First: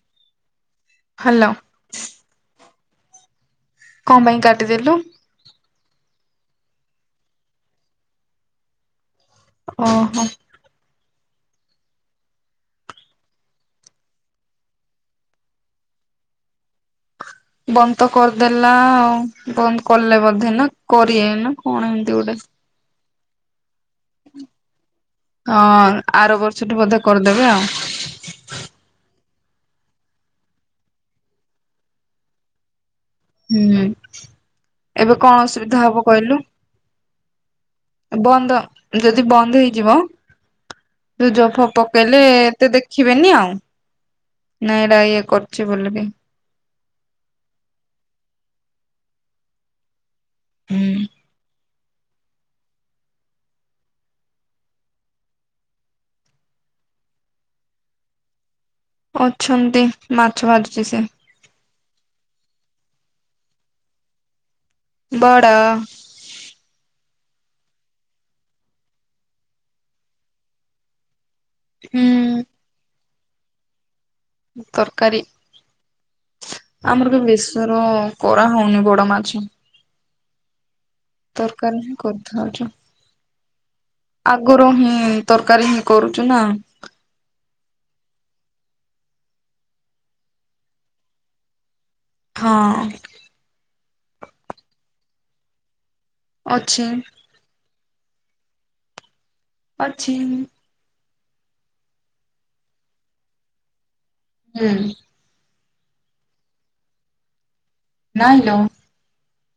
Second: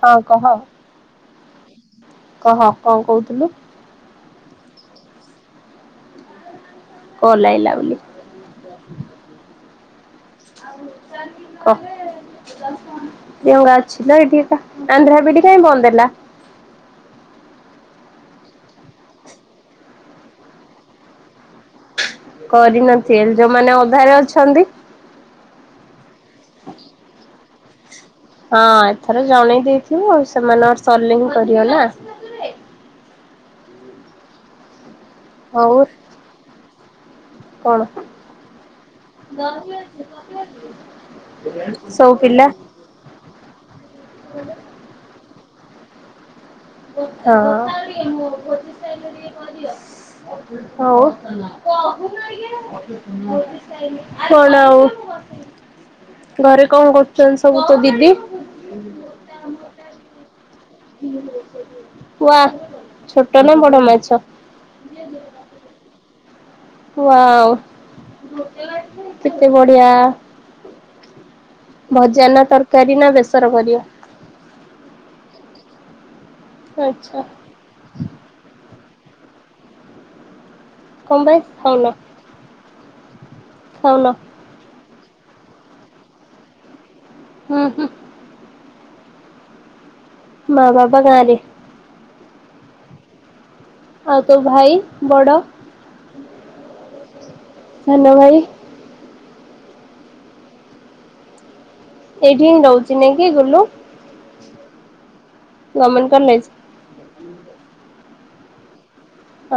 ହଁ କହ । ହ୍ୟାଲୋ। ହଁ କଣ କହୁଥିଲୁ? କଣ ପାଇଁ କାଟିଦେଲୁ? କଲ୍ ଆସିଲା ବୋଲି । ହୁଁ ହୁଁ। ଓ ଅଛି ଏଠିକା ଆନ୍ଧ୍ରା ବି ଇ ଡି କହିଁ ବନ୍ଦ ହେଲା? ବନ୍ଦ ତ କରିଦେଲା ଆଉ ବନ୍ଦ କଲେ ବୋଧେ ନା କରିିବେ ନା କଣ ହେ କରିନୁ? ସେଲ ଯୋ ମାନେ ଘରେ ଅଛନ୍ତି । ହଁ ଆର ବର୍ଷଠୁ ବଧେ କରିଦେବେ ଆଉ । ହଁ ଏଥର । ଜଣେଇ ଦେଇଥିବ ସେମାନଙ୍କ ସରିଲେ ହିଁ କରିବେ ନା? ହୁଁ । ଏବେ କଣ ହଉ ଅସୁବିଧା ହବ କହିଲୁ? କଣ ବନ୍ଦ ଯଦି ବନ୍ଦ ହେଇଯିବ ଜବ ଫବ ସବୁ ପକେଇଲେ ପିଲା ଏତେ ଦେଖିବେନି ଆଉ । ନାଇଁ ଏରା ଇଏ କର । ଜିବଲ ବେ। ଉଃ ହୁଁ ହଁ । ହଉ। କଣ ଆଉ ଘରେ କଣ କରୁଛନ୍ତି ସବୁ ତ ଦିଦି। ହୁଁ। ଅଛନ୍ତି [inaudible] ମାଛ ଭାଜ । କୁହା। ଛୋଟ ନା ବଡ ମାଛ। ବଡ଼। ଆଉ କେତେ ବଢିଆ। ହୁଁ ଭଜା ନା ତରକାରୀ ନା ବେସ ସରବରିଆ। ତରକାରୀ। ଆମର ଆଚ୍ଛା। କେବେ ବେଶଵର କରା ହଉନି ବ। କ ମାଛ। କଣ ପାଇଁ ତରକାର ଖାଉନ ହଁ କରିଥାଉଛ। ଖାଉନ ଆଗରୁ ହୁଁ। ତରକାରୀ ହିଁ କରୁଛୁ ନା। ହୁଁ ହୁଁ। ମା ବାପ ଗାଁ ରେ। ହଁ। ଆଉ ତୋ ଭାଇ ବଡ। ଅଛି। ହଲୋ ଭାଇ। ଅଛି। ଏଇଠି ହିଁ ରହୁଛି ନାଇଁ କି ଗୁଲୁ। ହୁଁ। Government college. ନା ହାଲୋ।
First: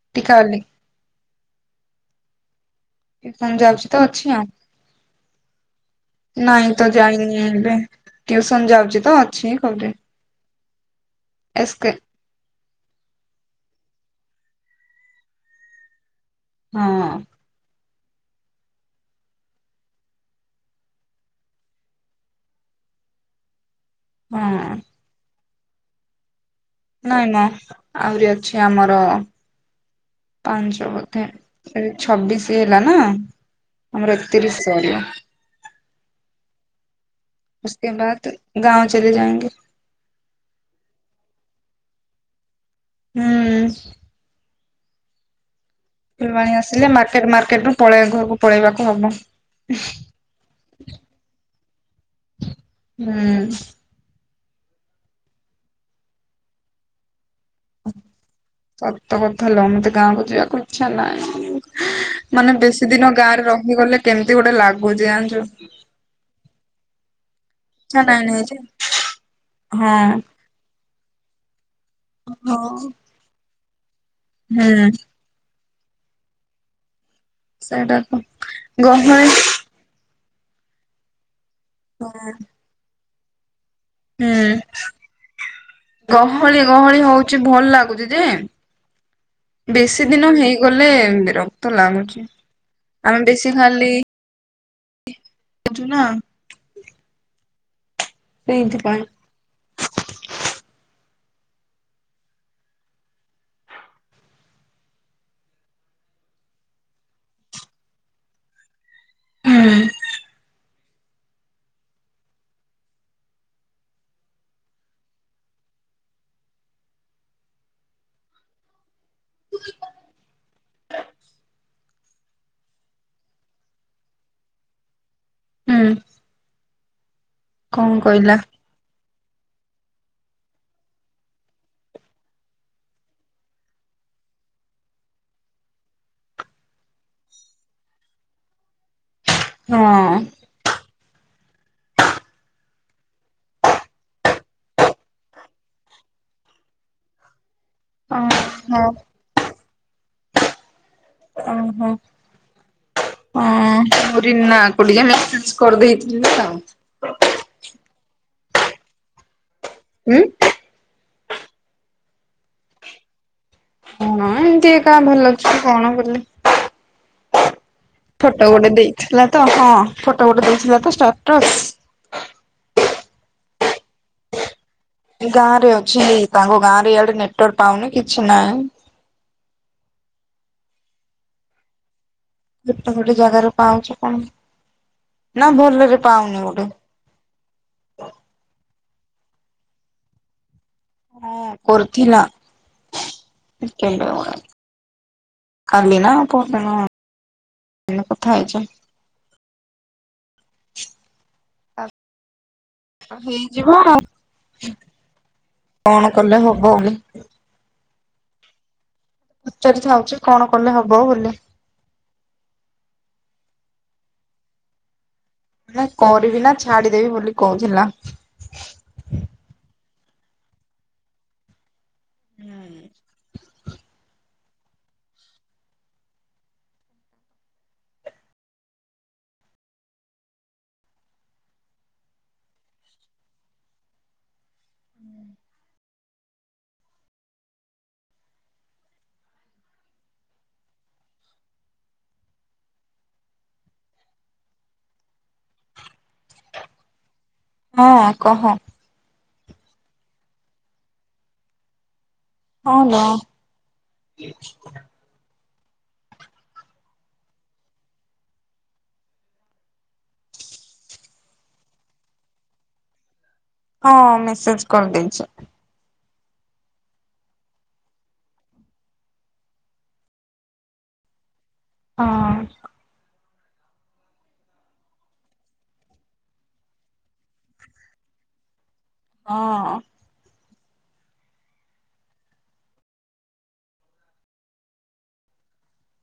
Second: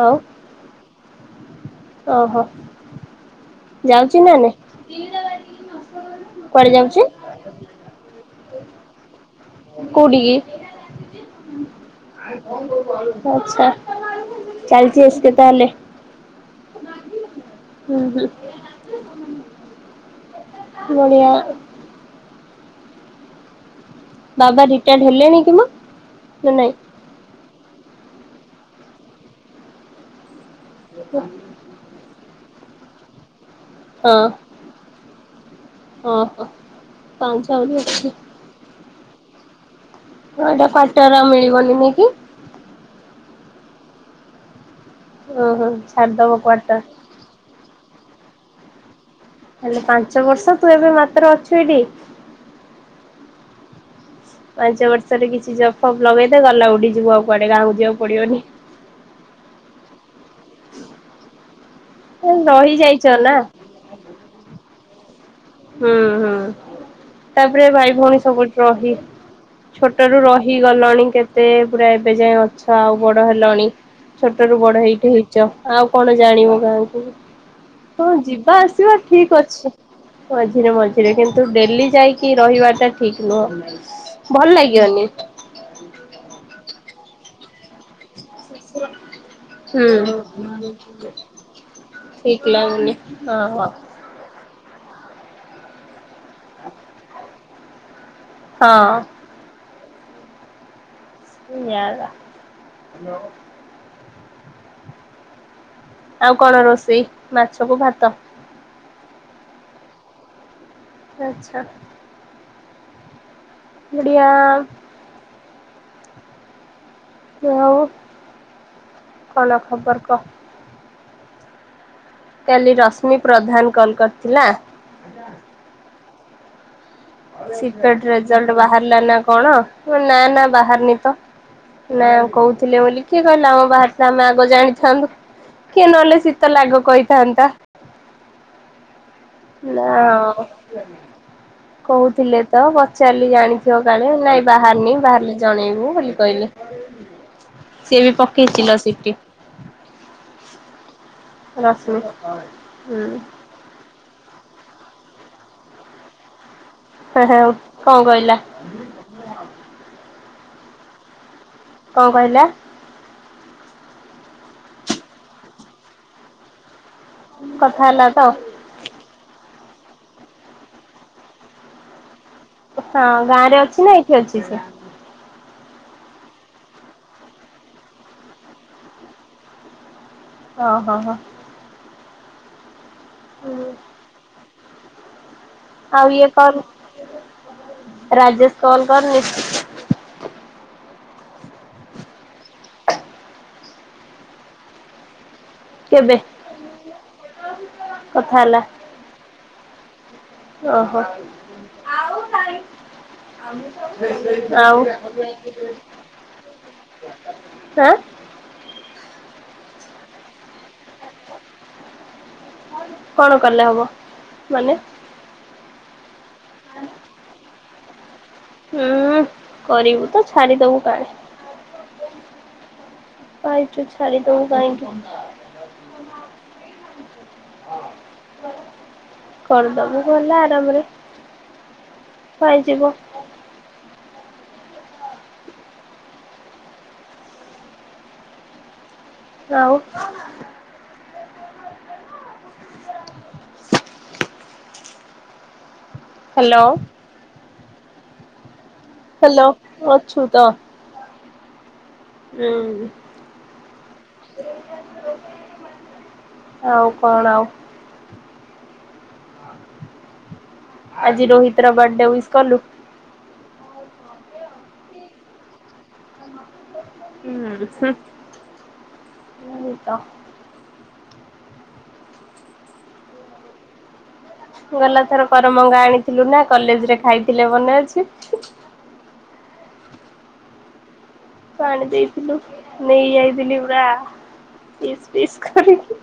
ଆଉ ଟିକା ଅଲି। ଓହୋ। ହୁଁ ଯାଉଚି ତ ଯାଉଛି ନା ଅଛି ଆଉ। ନାଇଁ କୁଆଡେ ନାଇଁ ତ ଯାଉଛି ଯାଇନି ଏବେ। ଟ୍ୟୁସନ୍ ଯାଉଛି ତ। [unintelligible] ଏସ୍କେ ଆ ଆଛା ଚାଲିଛି ଏସ୍କେ ତାହେଲେ। ହଁ ହଁ। ଉ ହୁଁ। ନଡ଼ିିଆ ବାବା ହଁ ରିଟାୟାର୍ଡ ହେଲେଣି କି ମ? ନା ନାଇଁ। ନାଇଁ ନା ଆହୁରି ଅଛି ଆମର ପାଞ୍ଚ ବୋଧେ ଛବିଶ ହେଲା ନା। ହଁ ଆମର ଏତିରିଶା ହଁ ହଁ ପାଞ୍ଚ ଆହୁରି ଉସ୍କେ ଅଛି। ବାଦ ଗାଁଓ ଚଲେ ଯାଉଙ୍ଗି। ହଁ ଏଇଠି କ୍ୱାଟର ଆଉ ମିଳିବନି ନାଇ କି? ହୁଁ। ଓ ହୋ। ଫୁଲବାଣୀ ଆସିଲେ ମାର୍କେଟ ମାର୍କେଟ ରୁ ପଳେଇବା ଘରକୁ ପଳେଇବାକୁ ହବ। ହେଲେ ପାଞ୍ଚ ବର୍ଷ ତୁ ଏବେ ମାତ୍ର ଅଛୁ ଏଠି ହୁଁ। ପାଞ୍ଚ ବର୍ଷରେ କିଛି ଜଫପ୍ ଲଗେଇଦ ଗଲା ଉଡିି ଯିବ ଆଉ । କୁଆଡେ ଗାଁକୁ ଯିବାକୁ ପଡିବନି ସତ କଥା ଲୋ ମତେ । ଗାଁକୁ ଯିବାକୁ ଇଛା ନାହିଁ । ମାନେ ବେଶି ରହିଯାଇଛ ଦିନ ନା ଗାଁରେ ରହିଗଲେ କେମତି ଗୋଟେ ଲାଗୁ। ବଜାଣିଛୁ। ହୁଁ ହୁଁ । ତାପରେ ଭାଇ ଭଉଣୀ ନାହିଁ ନାହିଁ ଯେ ସବୁଠ ରହି ଛୋଟ ହଁ। ରୁ ରହି ଗଲଣି କେତେ ପୁରା ଏବେ ଯାଏ ଅଛ ହଁ। ଆଉ ବଡ ହେଲଣି । ଛୋଟ ରୁ ବଡ ହୁଁ ହେଇଠି ହେଇଛ । ଆଉ କଣ ଜାଣିବ କାହାକୁ ସେଇଟା । ତ ହୁଁ ଯିବା ଆସିବା ଗହଳି ଠିକ ଅଛି । ମଝିରେ ମଝିରେ କିନ୍ତୁ । ତୁ ଡେଲି ଯାଇକି ରହିବାଟା । ଠିକ ନୁହଁ। ଭଲ ଲାଗିବନି ହୁଁ ଗହଳି ଗହଳି ହଉଛି । କିଛି ଭଲ ଲାଗୁଛି। ଯେ ବେଶୀ ହୁଁ ଦିନ ହେଇଗଲେ ରକ୍ତ ଲାଗୁଛି ଠିକ ଲାଗୁନି ଆମେ ହଁ ବେଶୀ ହଁ। ଖାଲି ବୁଝୁନା ଏଇଥି ହଁ ପାଇଁ। [unintelligible] ଶନ୍ୟଲା [inaudible] ଆଉ କଣ ରୋଷେଇ ମାଛକୁ ଭାତ? ହୁଁ। ତୋ ଇଛା। ଏଡିଆ [inaudible] ଆଉ କଣ ଖବର କହ? କାଲି ରଶ୍ମି ପ୍ରଧାନ କଲ କରିଥିଲା ହୁଁ। କଣ ଶୀତଳ କହିଲା ରେଜଲ୍ଟ ବାହାରିଲା ନା କଣ? ନା ନା ବାହାରିନି ତ ନା କହୁଥିଲେ ବୋଲି କିଏ କହିଲା ଆମେ ବାହାରିଥିଲେ ଆମେ ଆଗ ଜାଣିଥାନ୍ତୁ କିଏ ନହେଲେ ଶୀତଲ ଆଗ କହିଥାନ୍ତା। ହଁ ନା କହୁଥିଲେ ତ ପଚାରିଲି ଜାଣିଥିବ କାଳେ ନାଇଁ ବାହାରନି ବାହାରିଲେ ଜଣେଇବୁ ବୋଲି କହିଲେ ସିଏ ବି କିିଚିଲ ଓହୋ ସଠି [inaudible] ଓହୋ। ରଶ୍ମି ହୁଁ। ୁର ନା କୋଡି କରିଦେଇଥିଲେ ନାଉ [unintelligible] ହଁ ହଉ କଣ କହିଲା? ଆ [unintelligible] ହୁଁ? କଣ କହିଲା? କଣ ଏମିତି କା ଭଲ ଅଛୁ କଣ ବୋଲି? [inaudible] ଫୋଟୋ ଗୋଟେ ଦେଇଥିଲା ତ ହଁ। ଫୋଟୋ ଗୋଟେ ଦେଇଥିଲା ତ ଷ୍ଟାଟ୍ରସ। ହଁ ଗାଁ ରେ ଅଛି ନା ଏଇଠି ଅଛି ସେ? ଗାଁ ରେ ଅଛି ତାଙ୍କ ଗାଁ ରେ ଇଆଡେ ନେଟୱାର୍କ ପାଉନି କିଛି ନାହିଁ। ଓ ହୋ ହୋ। ହ [inaudible] ଗୋଟେ ଜାଗାରୁ ପାଉଁଜି ପୁଣି ଆଉ ଇଏ କଣ ରାଜେସ୍ କଲ କରନି। ହଁ କରର୍ଥିଲଥିଲାଣ୍ଡ [inaudible] କାଲି ନା କେବେ କୋଉ ଦିନ କଥା ହେଇଛ? ଓ ହୋ। ଆଉ ତାର। ହେଇଯିବ ଆଉ ଆଉ କଣ କଲେ ହବ? ଆଁ ପଚାରିଥାଉଛି କଣ କଲେ ହବ। ବୋଲି। କଣ କଲେ ହବ? ମାନେ ନା କରିବି ନା ଛାଡିଦେବି ବୋଲି କହୁଥିଲା। ହୁଁ କରିବୁ। ତ ଛାଡ଼ିଦବୁ କାଲେ ହୁଁ। । ପାଇଛୁ ଛାଡ଼ି ତୁ କହିଁକି? କରିଦବୁ ଗଲେ ଆରାମରେ ପାଇଯିବ। ଆଉ ହ୍ୟାଲୋ। ହଁ କହ। ହ୍ୟାଲୋ ଅଛୁତ ହଁ ହୁଁ। ଲୋ ଆଉ କଣ ଆଉ? ଆଜି ରୋହିତର ବାର୍ଡେ ଉଇସ୍ କଲୁ। ହଁ ମେସେଚ କରିଦେଇଚି। ହୁଁ ହଁ [unintelligible] ତ ହଁ। ଗଲାଥର କରମଙ୍ଗା ଆଣିଥିଲୁ ନା କଲେଜରେ ଖାଇଥିଲେ ମନେ ଅଛି। ହଁ ପାଣି ଦେଇଥିଲୁ ନେଇ ଯାଇଥିଲି ପୁରା ପିସ୍ ପିସ୍ ଖରିକି।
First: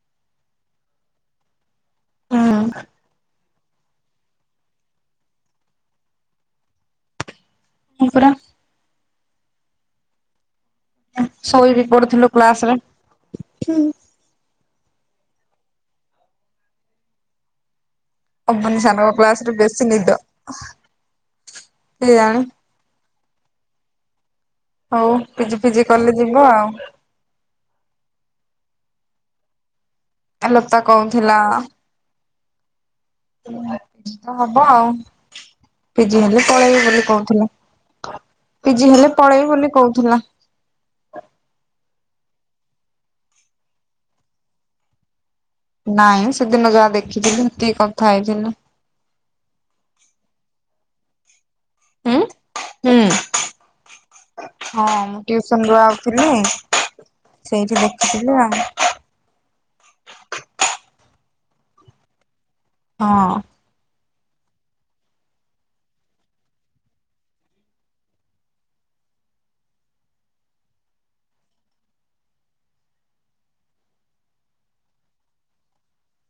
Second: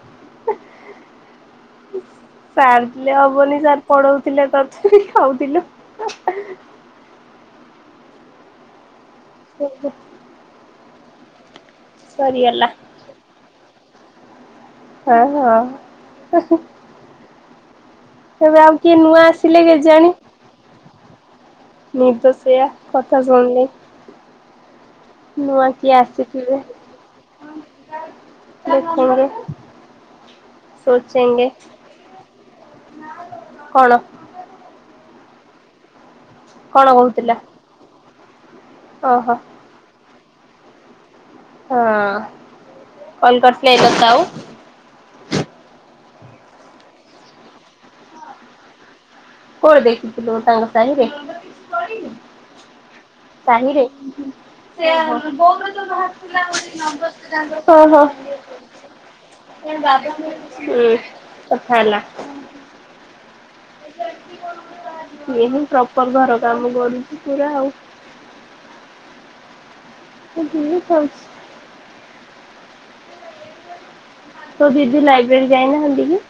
ହୁଁ ସାରଲେ ହବନି। ସାର ପଢଉଥିଲେ ତଥାବି ଖାଉଥିଲୁ। ମୁ ପୁରା। ଓହୋ। ଶୋଇ ବି ପଡୁଥିଲୁ କ୍ଲାସରେ। ହୁଁ। ହ ହଁ। ଏବେ ଆଉ ହବନି କିଏ ସାନଙ୍କ ନୂଆ କ୍ଲାସ ରେ ଆସିଲେ ବେଶୀ କେଜାଣି ନିଦ ମୁତ କେଜାଣି। ସେଇୟା କଥା ଶୁଣିଲି। ହଉ ପିଜି ପିଜି କଲେ ଯିବ ଆସିଥିବେ ଆଉ। ଦେଖଉନ । ଲତା କହୁଥିଲା କଣ ହବ ଆଉ। ଯେହେଲେ ପଳେଇବେ କଣ ବୋଲି କହୁଥିଲା କହୁଥିଲେ। ପିଜି ହେଲେ ଓହୋ ପଳେଇ ବୋଲି କହୁଥିଲା। [inaudible] ହଁ କଲକରିଥିଲା ତୋତେଆଉ ନାଇଁ ସେଦିନ ଯାହା ଦେଖିଥିଲିତି କଥା ହେଇଥିଲି । କଣ ଦେଖିଥିଲୁ ଲ ତାଙ୍କ ସାହିରେ। ହ ହ ହୁଁ ହୁଁ। ହଁ ମୁଁ ହୁ ଟିଉସନ ରୁ ଆଉଥିଲି ସେଇଠି ଦେଖୁଥିଲି ଆଉ କଥା ହେଲା। ହଁ। ହିଁ ପ୍ରପର ଘର କାମ କରୁଛି ପୁରା ଆଉ। ଜିଲ ଖାଉଛି। ତ ଦିଦି ଲାଇବ୍ରେରୀ ଯାଇନାହାନ୍ତି କି?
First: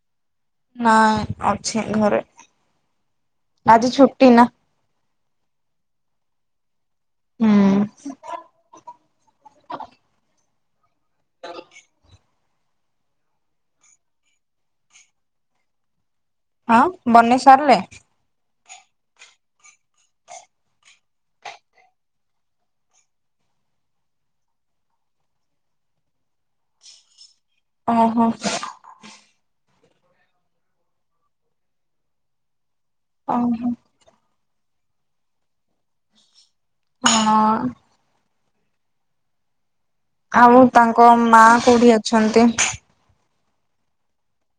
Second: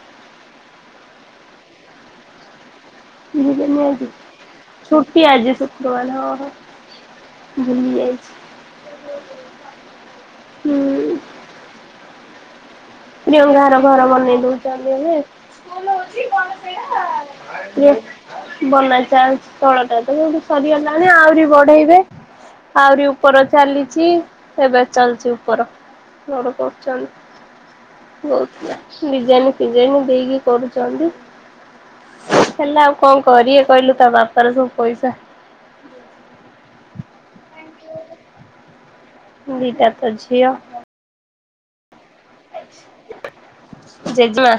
ନାଇଁ ଅଛି ଘରେ। ଯିବି ମୁଁ ଆଜି ଛୁଟି ନା ଛୁ । ପିଆଜି ଶୁକ୍ରବାର। ହୁଁ । ଭୁଲି ଆଛି। ହୁଁ। ପ୍ରିୟଙ୍କା ର ଘର ବନେଇ ଦଉଛନ୍ତି ଏବେ। ହଁ ବନେଇ ସାରିଲେ? ପ୍ରିୟ ବନା ଚାଲିଛି ତଳଟା ତଠ ସରିଗଲାଣି ଆହୁରି ବଢେଇବେ ଆହୁରି ଉପର ଚାଲିଛି ଏବେ ଚାଲଛି ଉପରଡ କରୁ ବହୁତ ଓହୋ ଡୀ ଜାନ ବିରିଣୀ ଦେଇକି କରୁଛନ୍ତି। ହେଲା ଆଉ କଣ କରେ ଓହୋ କହିଲୁ ତା ବାପା ତାର ସବୁ ପଇସା। ହଁଅ-ଅ-ଅ ଦିଟା। ତ ଝିଅ ଆଉ ତାଙ୍କ ମା। କୋଉଠି [inaudible] ଅଛନ୍ତି। ଜେଜେମା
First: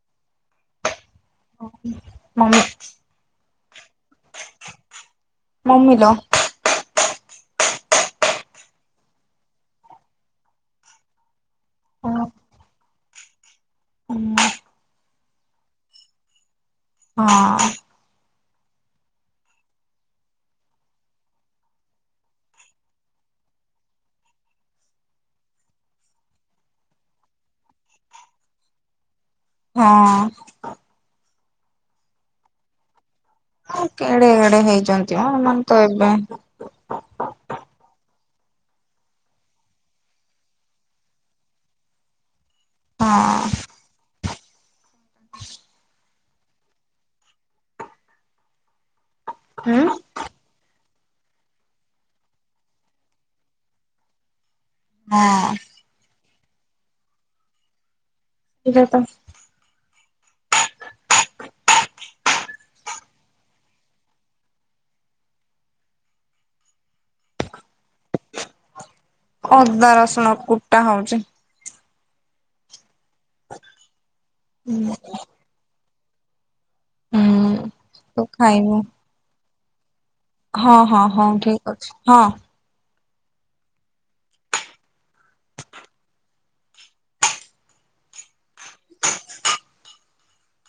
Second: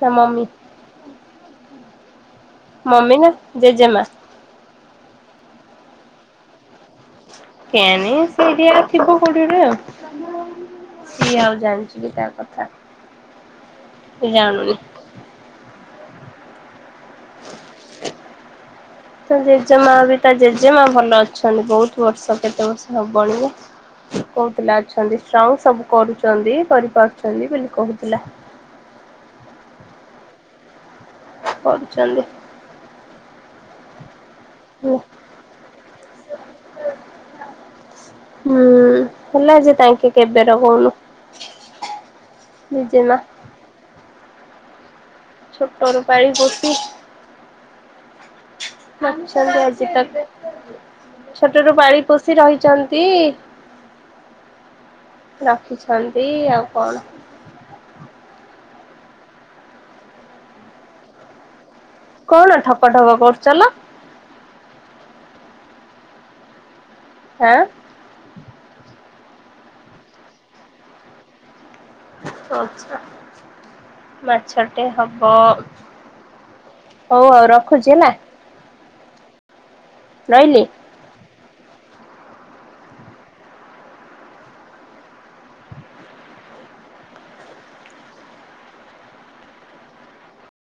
ନା ମମି? [unintelligible] ମମି ନା ଜେଜେମା। ମମିଲା। କେନି ସେଇଠି ଆଉ ଥିବ କୋଉଠି ଗୋଟେ, ସିଏ ଆଉ ଜାଣିଛି କି ହଁ। ତା କଥା। ସିଏ ଜାଣୁନି। ହଁ। ତା ଜେଜେମା ବି ତା ଜେଜେମା ଭଲ ଅଛନ୍ତି ବହୁତ ବର୍ଷ କେତେ ବର୍ଷ ହବଣି ଯେ, କହୁଥିଲା ଅଛନ୍ତି ଷ୍ଟ୍ରଙ୍ଗ୍ ସବୁ କରୁଛନ୍ତି କରିପାରୁଛନ୍ତି ବୋଲି କହୁଥିଲା। ହଁ କରୁଛନ୍ତି। ଓକେ। ଏଡେ ଏଡେ ହେଲା ହେଇଛନ୍ତି ମ ଏମାନେ ତ ଏବେ। ହୁଁ ଉଁ-ଉଁ ହେଲା ଯେ ତାଙ୍କେ କେବେର କହୁନ? ଜେଜେମା। ହଁ। ଛୋଟରୁ ପାଳି ପୋଷି ଅଛନ୍ତି ହୁଁ ଆଜିକା [inaudible] ଛୋଟରୁ ପାଳି ପୋଷି ରହିଛନ୍ତି। ହଁ ରଖିଛନ୍ ଏଇ ଆଉ କଣ। [unintelligible] ତ କଣ ଠକ ଠକ କରୁଚଲ? ଏଁ ଅଦା ରସୁଣ କୁଟା ହଉଚି। ଆଚଛା। ମାଛଟେ ହବ ହଉ ଆଉ ହୁଁ ରଖୁଛି ହେଲା। ତୁ ଖାଇବୁ ରହିଲି। ହଁ- ହଁ -ହଁ ଠି ଅଛି, ହଁ।